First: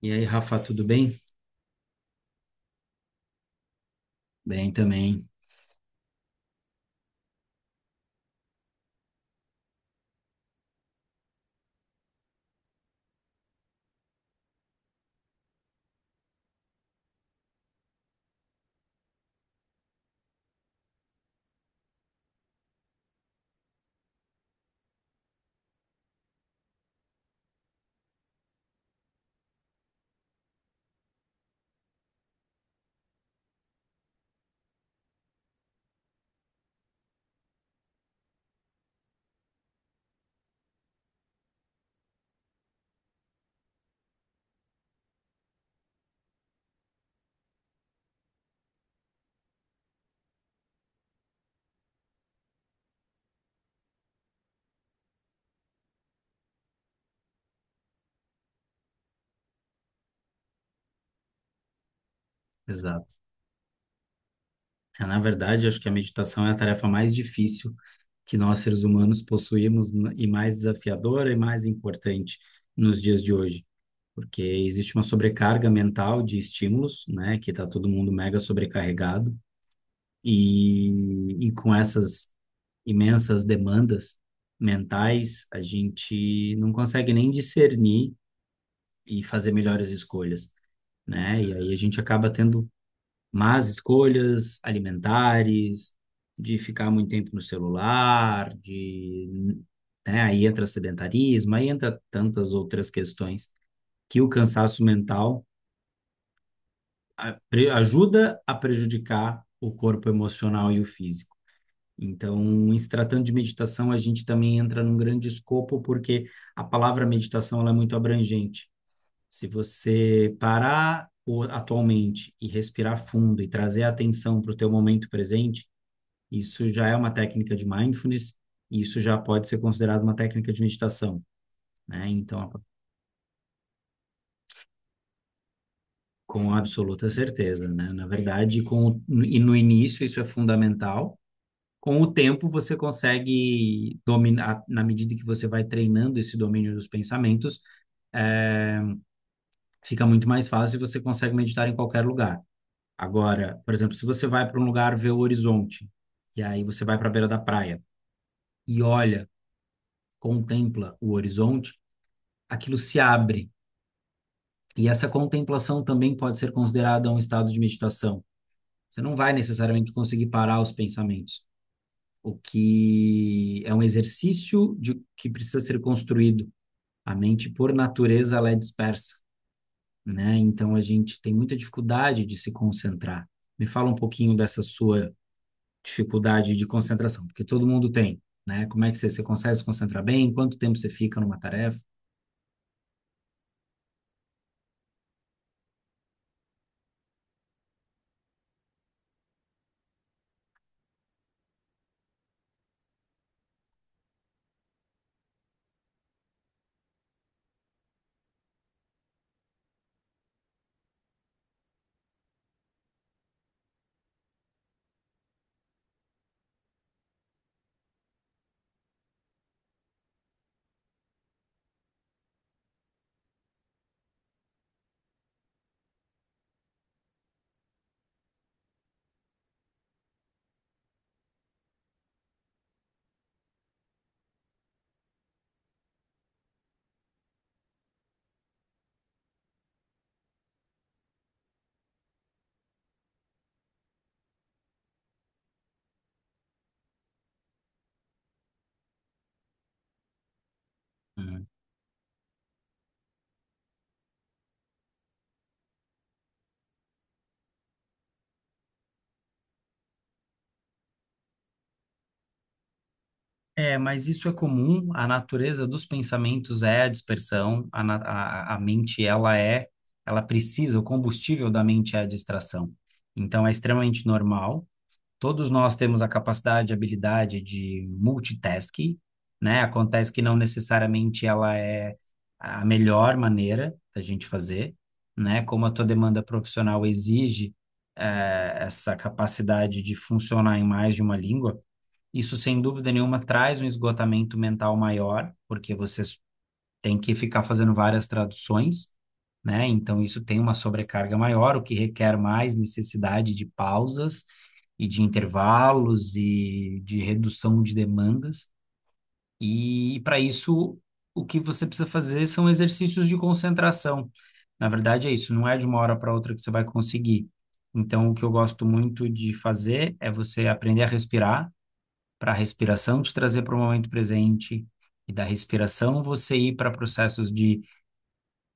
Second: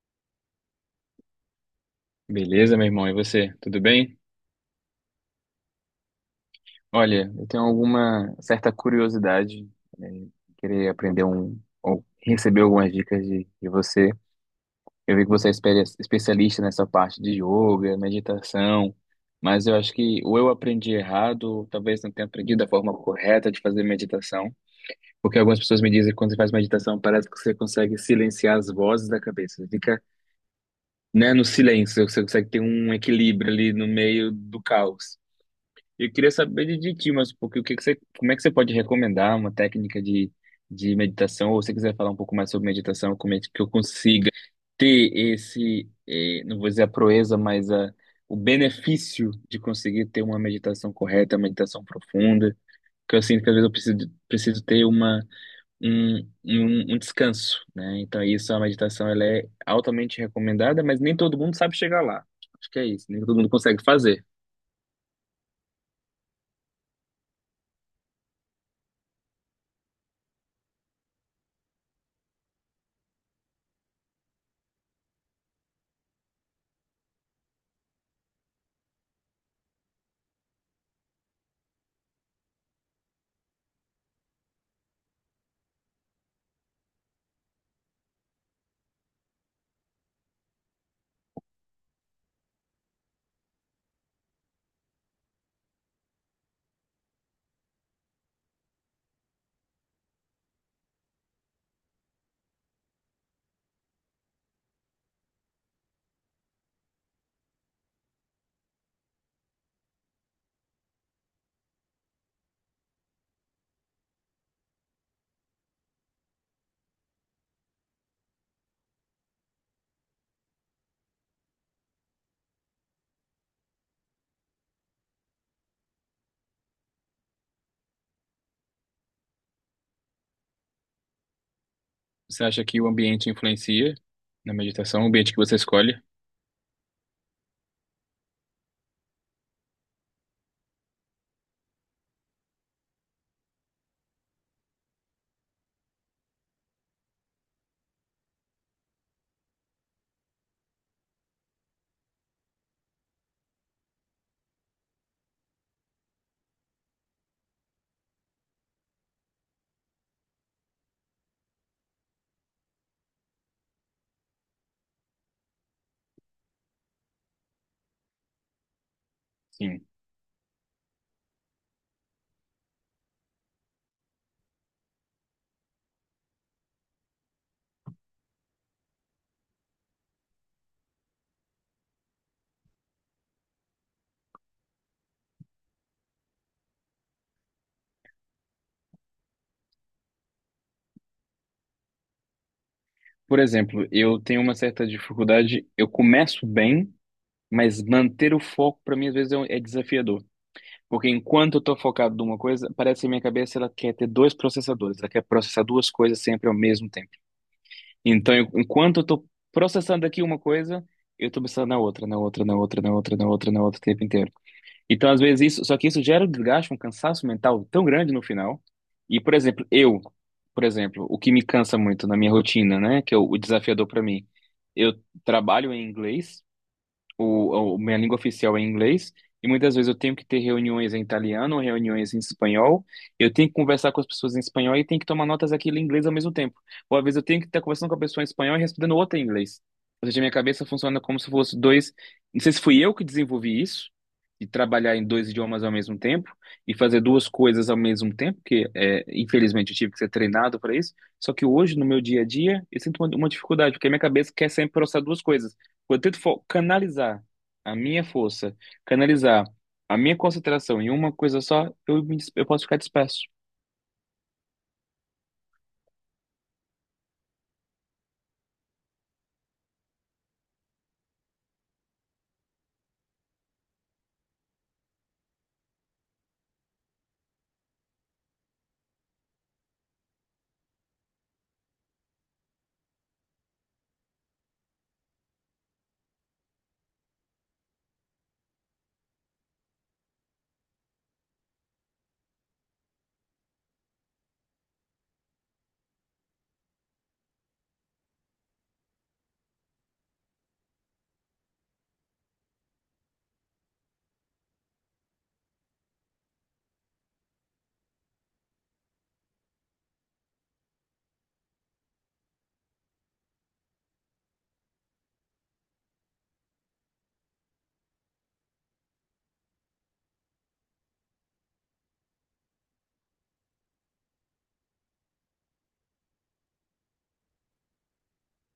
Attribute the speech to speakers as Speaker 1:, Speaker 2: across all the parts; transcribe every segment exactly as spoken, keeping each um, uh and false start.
Speaker 1: E aí, Rafa, tudo bem?
Speaker 2: Beleza, meu irmão, e você? Tudo bem?
Speaker 1: Bem também.
Speaker 2: Olha, eu tenho alguma certa curiosidade, né, querer aprender um, ou receber algumas dicas de, de você. Eu vi que você é espe- especialista nessa parte de yoga, meditação, mas eu acho que ou eu aprendi errado, ou talvez não tenha aprendido a forma correta de fazer meditação, porque algumas pessoas me dizem que quando você faz meditação parece que você consegue silenciar as vozes da cabeça. Você fica, né, no silêncio, você consegue ter um equilíbrio ali no meio do caos. Eu queria saber de, de ti, mas porque o que que você, como é que você pode recomendar uma técnica de, de meditação, ou se você quiser falar um pouco mais sobre meditação, como é que eu consiga ter esse, eh, não vou dizer a proeza, mas a, o benefício de conseguir ter uma meditação correta, uma meditação profunda, que eu sinto que às vezes eu preciso, preciso ter uma, um, um, um descanso, né? Então isso, a meditação, ela é altamente recomendada, mas nem todo mundo sabe chegar lá. Acho que é isso,
Speaker 1: Exato.
Speaker 2: nem todo mundo consegue fazer.
Speaker 1: É, Na verdade, acho que a meditação é a tarefa mais difícil que nós seres humanos possuímos n- e mais desafiadora e mais importante nos dias de hoje, porque existe uma sobrecarga mental de estímulos, né, que está todo mundo mega sobrecarregado e, e com essas imensas demandas mentais, a gente não consegue nem discernir e fazer melhores escolhas, né? E aí a gente acaba tendo, mas escolhas alimentares, de ficar muito tempo no celular, de, né, aí entra sedentarismo, aí entra tantas outras questões que o cansaço mental a- pre- ajuda a prejudicar o corpo emocional e o físico. Então, em se tratando de meditação, a gente também entra num grande escopo, porque a palavra meditação ela é muito abrangente. Se você parar o- atualmente e respirar fundo e trazer a atenção para o teu momento presente, isso já é uma técnica de mindfulness, e isso já pode ser considerado uma técnica de meditação, né? Então,
Speaker 2: Você acha que o ambiente influencia na meditação, o ambiente que você escolhe?
Speaker 1: com absoluta certeza, né? Na verdade, com, e no início isso é fundamental. Com o tempo você consegue dominar, na medida que você vai treinando esse domínio dos pensamentos, é, fica muito mais fácil e você consegue meditar em qualquer lugar. Agora, por exemplo, se você vai para um lugar ver o horizonte, e aí você vai para a beira da praia e olha, contempla o horizonte, aquilo se abre. E essa contemplação também pode ser considerada um estado de meditação. Você não vai
Speaker 2: Sim.
Speaker 1: necessariamente conseguir parar os pensamentos, o que é um exercício de, que precisa ser construído. A mente, por natureza, ela é dispersa, né? Então a gente tem muita dificuldade de se concentrar. Me fala um pouquinho dessa sua dificuldade de concentração, porque todo mundo tem, né? Como é que você, você consegue se concentrar bem? Quanto tempo você fica numa tarefa?
Speaker 2: Por exemplo, eu tenho uma certa dificuldade, eu começo bem, mas manter o foco para mim às vezes é um- é desafiador. Porque enquanto eu tô focado numa coisa, parece que minha cabeça ela quer ter dois processadores, ela quer processar duas coisas sempre ao mesmo tempo. Então, eu- enquanto eu tô processando aqui uma coisa, eu tô pensando na outra, na outra, na outra, na outra, na outra, na outra o tempo inteiro. Então, às vezes, isso, só que isso gera um desgaste, um cansaço mental tão grande no final. E, por exemplo, eu, por exemplo, o que me cansa muito na minha rotina, né, que é o, o desafiador para mim, eu trabalho em inglês o, o- minha língua oficial é inglês, e muitas vezes eu tenho que ter reuniões em italiano, reuniões em espanhol, eu tenho que conversar com as pessoas em espanhol e tenho que tomar notas aqui em inglês ao mesmo tempo. Ou às vezes eu tenho que estar conversando com a pessoa em espanhol e respondendo outra em inglês. Ou seja, minha cabeça funciona como se fosse dois. Não sei se fui eu que desenvolvi isso, de trabalhar em dois idiomas ao mesmo tempo e fazer duas coisas ao mesmo tempo, que é, infelizmente eu tive que ser treinado para isso. Só que
Speaker 1: Hum.
Speaker 2: hoje, no meu dia a dia, eu sinto uma, uma dificuldade, porque a minha cabeça quer sempre processar duas coisas. Quando eu tento fo- canalizar a minha força, canalizar a minha concentração em uma coisa só, eu, me dis- eu posso ficar disperso.
Speaker 1: É, mas isso é comum. A natureza dos pensamentos é a dispersão. A, na- a, a mente, ela é, ela precisa, o combustível da mente é a distração. Então, é extremamente normal. Todos nós temos a capacidade, a habilidade de multitasking, né? Acontece que não necessariamente ela é a melhor maneira da gente fazer, né? Como a tua demanda profissional exige, eh, essa capacidade de funcionar em mais de uma língua, isso, sem dúvida nenhuma, traz um esgotamento mental maior, porque vocês têm que ficar fazendo várias traduções, né? Então, isso tem uma sobrecarga maior, o que requer mais necessidade de pausas e de intervalos e de redução de demandas. E, para isso, o que você precisa fazer são exercícios de concentração. Na verdade, é isso, não é de uma hora para outra que você vai conseguir. Então, o que eu gosto muito de fazer é você aprender a respirar para a respiração te trazer para o momento presente, e da respiração você ir para processos de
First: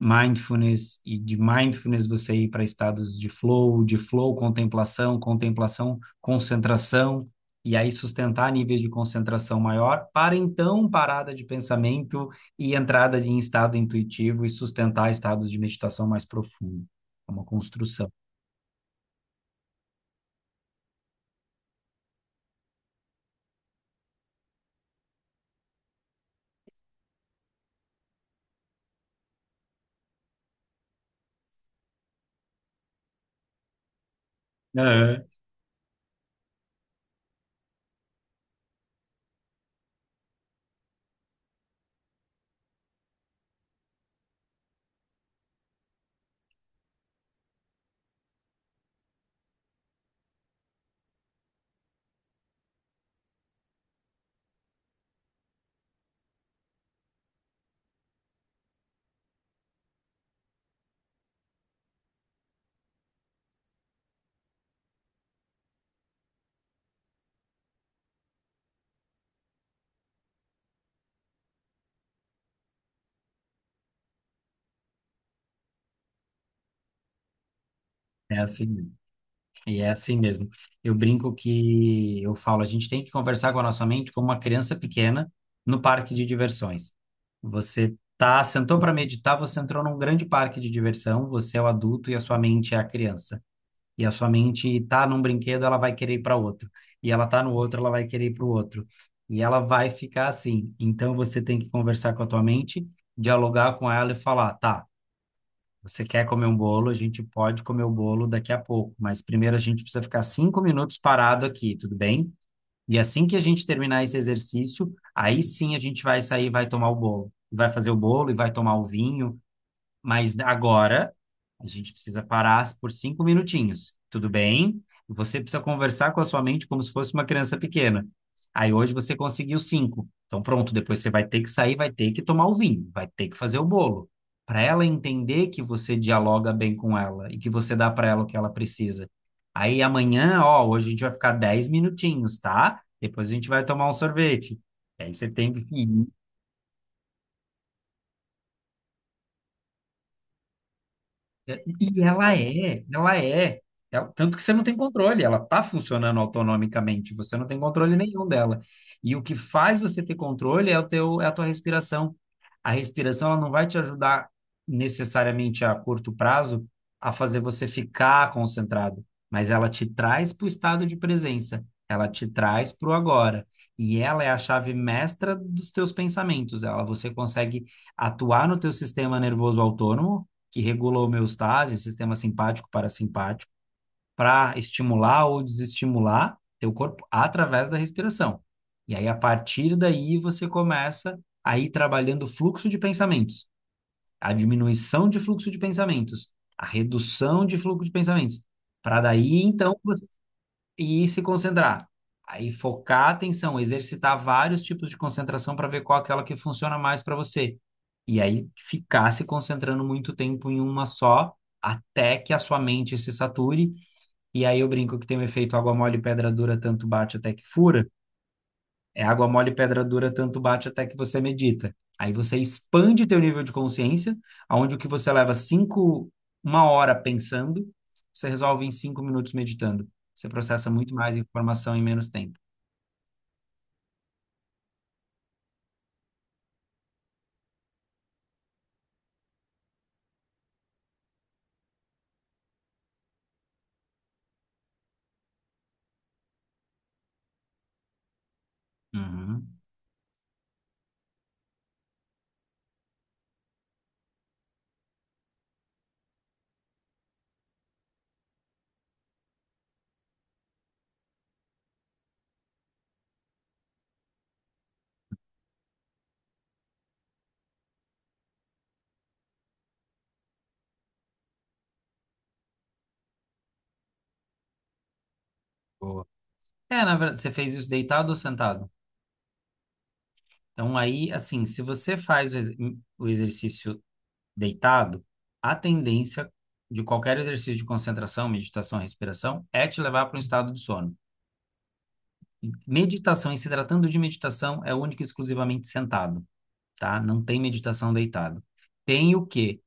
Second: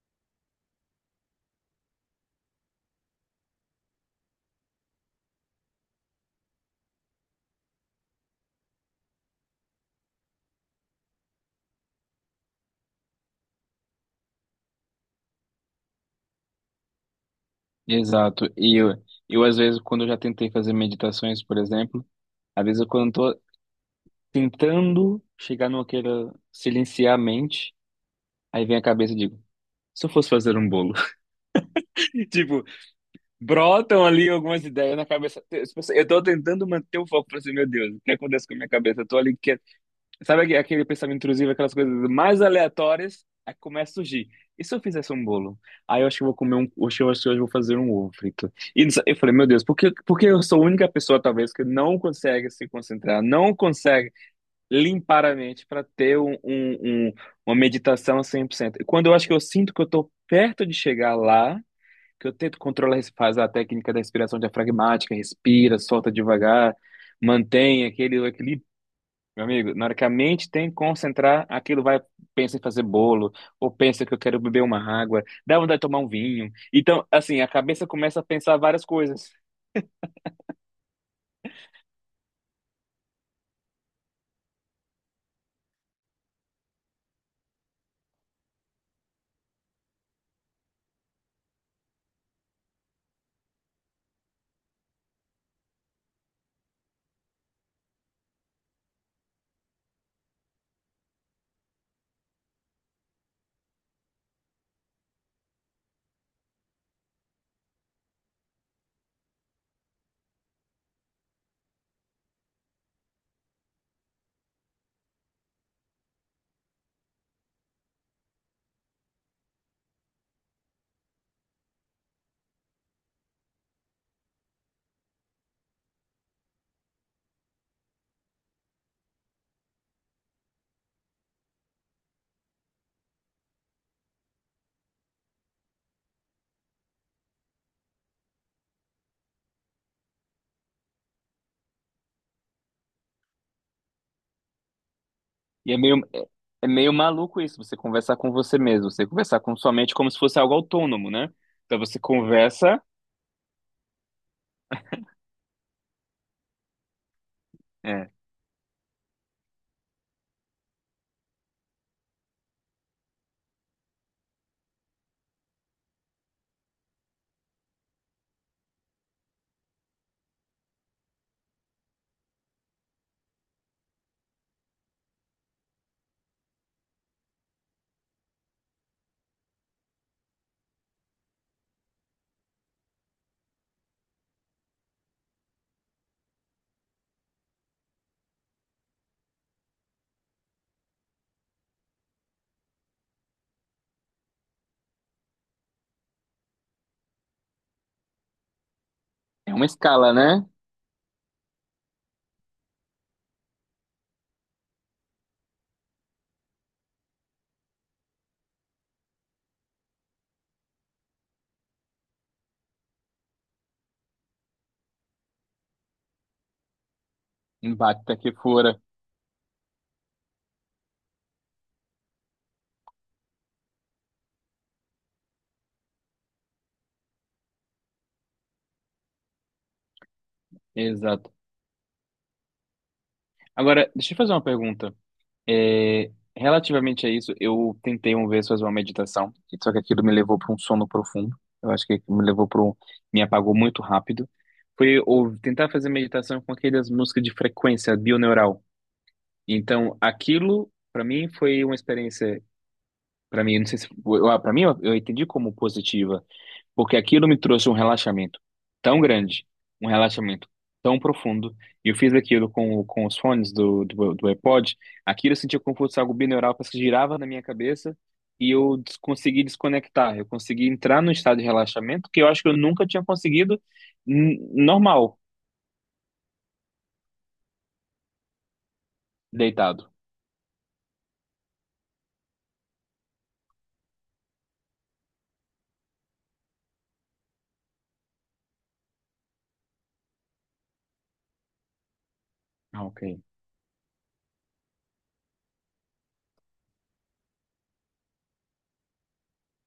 Speaker 1: mindfulness, e de mindfulness você ir para estados de flow, de flow, contemplação, contemplação, concentração, e aí sustentar níveis de concentração maior, para então parada de pensamento e entrada em estado intuitivo e sustentar estados de meditação mais profundo. É uma construção.
Speaker 2: Exato. E eu, eu, às vezes, quando eu já tentei fazer meditações, por exemplo, às vezes, eu, quando eu tô tentando chegar no que era silenciar a mente, aí vem a cabeça e digo, se eu fosse fazer um bolo? Tipo, brotam ali algumas ideias na
Speaker 1: É.
Speaker 2: cabeça. Eu tô tentando manter o foco pra assim, meu Deus, o que acontece com a minha cabeça? Eu tô ali. Sabe aque- aquele pensamento intrusivo, aquelas coisas mais aleatórias, aí começa a surgir. E se eu fizesse um bolo? Aí eu acho que eu vou comer um, acho que eu acho que eu vou fazer um ovo frito. E não sei- eu falei, meu Deus, por que, por que eu sou a única pessoa, talvez, que não consegue se concentrar, não consegue limpar a mente para ter um, um, um- uma meditação cem por cento? E quando eu acho que eu sinto que eu estou perto de chegar lá, que eu tento controlar, faz a técnica da respiração diafragmática, respira, solta devagar, mantém aquele equilíbrio meu amigo, na hora que a mente tem que concentrar, aquilo vai, pensa em fazer bolo, ou pensa que eu quero beber uma água, dá vontade de tomar um vinho. Então, assim, a cabeça começa a
Speaker 1: É
Speaker 2: pensar
Speaker 1: assim
Speaker 2: várias
Speaker 1: mesmo.
Speaker 2: coisas.
Speaker 1: E é assim mesmo. Eu brinco que eu falo, a gente tem que conversar com a nossa mente como uma criança pequena no parque de diversões. Você tá, sentou para meditar, você entrou num grande parque de diversão, você é o adulto e a sua mente é a criança. E a sua mente tá num brinquedo, ela vai querer ir para outro. E ela tá no outro, ela vai querer ir para o outro. E ela vai ficar assim. Então você tem que conversar com a tua mente, dialogar com ela e falar, tá, você quer comer um bolo? A gente pode comer o bolo daqui a pouco, mas primeiro a gente precisa ficar cinco minutos parado aqui, tudo bem? E assim que a gente terminar esse exercício, aí sim a gente vai sair e vai tomar o bolo. Vai fazer o bolo e vai tomar o vinho, mas agora a gente precisa parar por cinco minutinhos. Tudo bem? Você precisa conversar com a sua mente como se fosse uma criança pequena. Aí hoje você conseguiu cinco. Então pronto, depois você vai ter que sair, vai ter que tomar o vinho, vai ter que fazer o bolo. Para ela entender que você dialoga bem com ela e que você dá para ela o que ela precisa. Aí amanhã, ó, hoje a gente vai ficar dez minutinhos, tá? Depois a gente vai tomar um sorvete. Aí você tem que
Speaker 2: E é
Speaker 1: ir.
Speaker 2: meio, é é meio maluco isso, você conversar com você mesmo, você conversar com sua mente como se fosse algo autônomo, né?
Speaker 1: É,
Speaker 2: Então você
Speaker 1: E ela
Speaker 2: conversa,
Speaker 1: é, ela é. Ela- tanto que você não tem controle, ela está funcionando autonomicamente, você não tem controle
Speaker 2: é,
Speaker 1: nenhum dela. E o que faz você ter controle é o teu, é a tua respiração. A respiração, ela não vai te ajudar necessariamente a curto prazo a fazer você ficar concentrado, mas ela te traz para o estado de presença, ela te traz para o agora. E ela é a chave mestra dos teus pensamentos. Ela, você consegue atuar no teu sistema nervoso autônomo que regula a homeostase, sistema simpático parasimpático, para estimular ou desestimular teu corpo através da respiração. E aí, a partir daí, você começa a ir trabalhando o fluxo de pensamentos, a diminuição de fluxo de pensamentos, a redução de fluxo de pensamentos, para daí,
Speaker 2: é uma
Speaker 1: então,
Speaker 2: escala, né?
Speaker 1: e se concentrar. Aí focar a atenção, exercitar vários tipos de concentração para ver qual é aquela que funciona mais para você. E aí ficar se concentrando muito tempo em uma só, até que a sua mente se sature. E aí eu brinco que tem o efeito água mole, pedra dura, tanto bate até que fura.
Speaker 2: Impacta que fora.
Speaker 1: É água mole, pedra dura, tanto bate até que você medita. Aí você expande teu nível de consciência, aonde o que você leva cinco, uma hora pensando, você resolve em cinco minutos meditando. Você processa muito mais
Speaker 2: Exato.
Speaker 1: informação em menos tempo.
Speaker 2: Agora, deixa eu fazer uma pergunta. É, relativamente a isso, eu tentei uma vez fazer uma meditação, só que aquilo me levou para um sono profundo. Eu acho que me levou para um, me apagou muito rápido. Foi ou, tentar fazer meditação com aquelas músicas de frequência bioneural.
Speaker 1: Uhum.
Speaker 2: Então, aquilo para mim foi uma experiência, para mim, não sei se, para mim eu, eu entendi como positiva porque aquilo me trouxe um relaxamento tão grande, um relaxamento tão profundo, e eu fiz aquilo com, com os fones do, do, do iPod, aquilo eu sentia como se fosse algo binaural, parece que girava na minha cabeça, e eu des- consegui desconectar, eu consegui entrar num estado de relaxamento que eu acho que eu nunca tinha conseguido n- normal,
Speaker 1: Boa. É, na verdade, você fez isso deitado ou sentado?
Speaker 2: deitado.
Speaker 1: Então, aí, assim, se você faz o ex- o exercício deitado, a tendência de qualquer exercício de concentração, meditação, respiração, é te levar para um estado de sono.
Speaker 2: Ah, ok.
Speaker 1: Meditação, e se tratando de meditação, é única e exclusivamente sentado, tá? Não tem meditação deitado. Tem o quê?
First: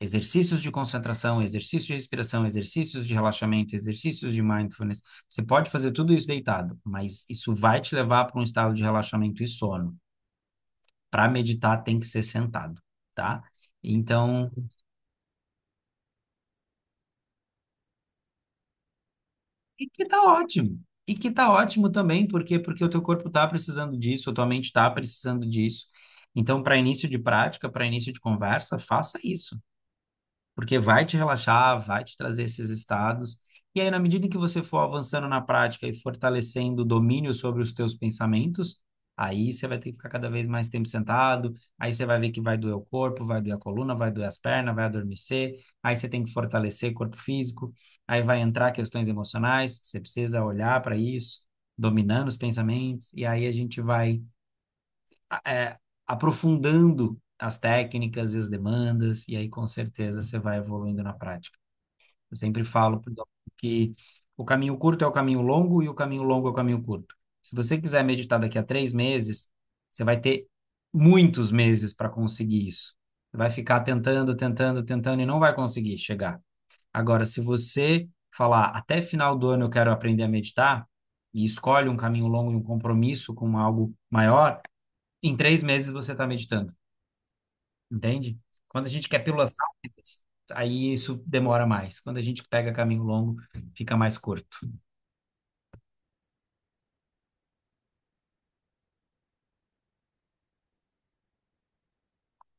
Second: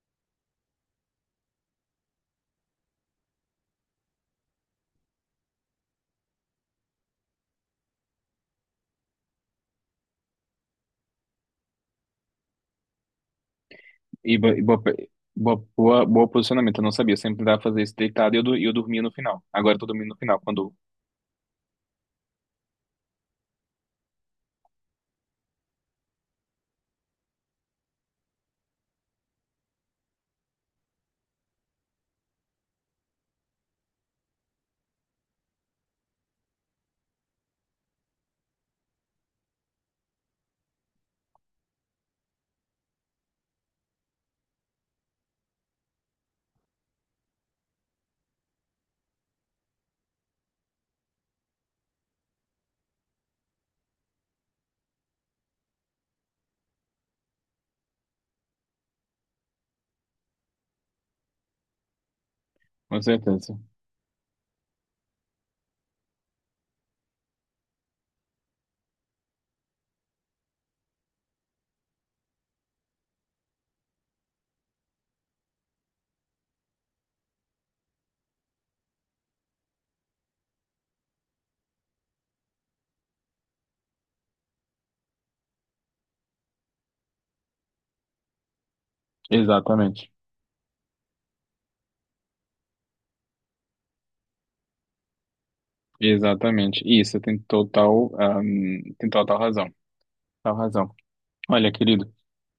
Speaker 1: Exercícios de concentração, exercícios de respiração, exercícios de relaxamento, exercícios de mindfulness. Você pode fazer tudo isso deitado, mas isso vai te levar para um estado de relaxamento e sono. Para meditar, tem que ser sentado, tá?
Speaker 2: E, bo-
Speaker 1: Então,
Speaker 2: e boa, pe- boa, boa, boa posicionamento, eu não sabia, eu sempre tentava fazer isso deitado e eu, du- e eu dormia no final. Agora eu
Speaker 1: e
Speaker 2: tô
Speaker 1: que
Speaker 2: dormindo no
Speaker 1: tá
Speaker 2: final, quando...
Speaker 1: ótimo. E que tá ótimo também, porque porque o teu corpo tá precisando disso, a tua mente tá precisando disso. Então, para início de prática, para início de conversa, faça isso porque vai te relaxar, vai te trazer esses estados. E aí, na medida em que você for avançando na prática e fortalecendo o domínio sobre os teus pensamentos, aí você vai ter que ficar cada vez mais tempo sentado, aí você vai ver que vai doer o corpo, vai doer a coluna, vai doer as pernas, vai adormecer, aí você tem que fortalecer corpo físico, aí vai entrar questões emocionais, você precisa olhar para isso, dominando os pensamentos, e aí a gente vai é, aprofundando as técnicas e as demandas, e aí com certeza você vai evoluindo na prática. Eu sempre falo
Speaker 2: Com
Speaker 1: pro doc-
Speaker 2: certeza.
Speaker 1: que o caminho curto é o caminho longo e o caminho longo é o caminho curto. Se você quiser meditar daqui a três meses, você vai ter muitos meses para conseguir isso. Você vai ficar tentando, tentando, tentando e não vai conseguir chegar. Agora, se você falar até final do ano eu quero aprender a meditar, e escolhe um caminho longo e um compromisso com algo maior, em três meses você está meditando, entende? Quando a gente quer pílulas
Speaker 2: Exatamente.
Speaker 1: rápidas, aí isso demora mais. Quando a gente pega caminho longo, fica mais curto.
Speaker 2: Exatamente. Isso, tem total, ahm, tem total razão. Total razão. Olha, querido,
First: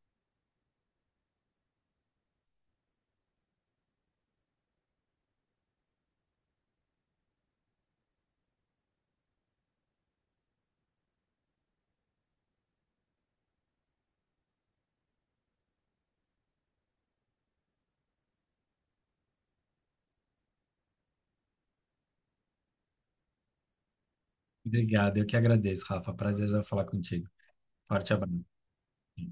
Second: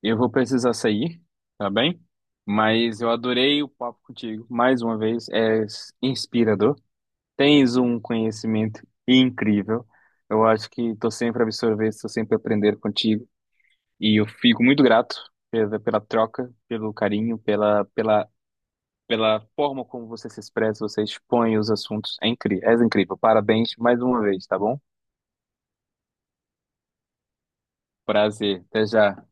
Speaker 2: eu vou precisar sair, tá bem? Mas eu adorei o papo contigo. Mais uma vez, é inspirador. Tens um conhecimento incrível. Eu acho que estou sempre a absorver, estou sempre a aprender contigo. E eu fico muito grato pela, pela troca, pelo carinho, pela, pela, pela forma como você se expressa, você expõe os assuntos. É incrível, és incrível. Parabéns mais uma vez, tá bom?
Speaker 1: Obrigado, eu que agradeço, Rafa. Prazer já falar contigo. Forte abraço.
Speaker 2: Prazer, até já.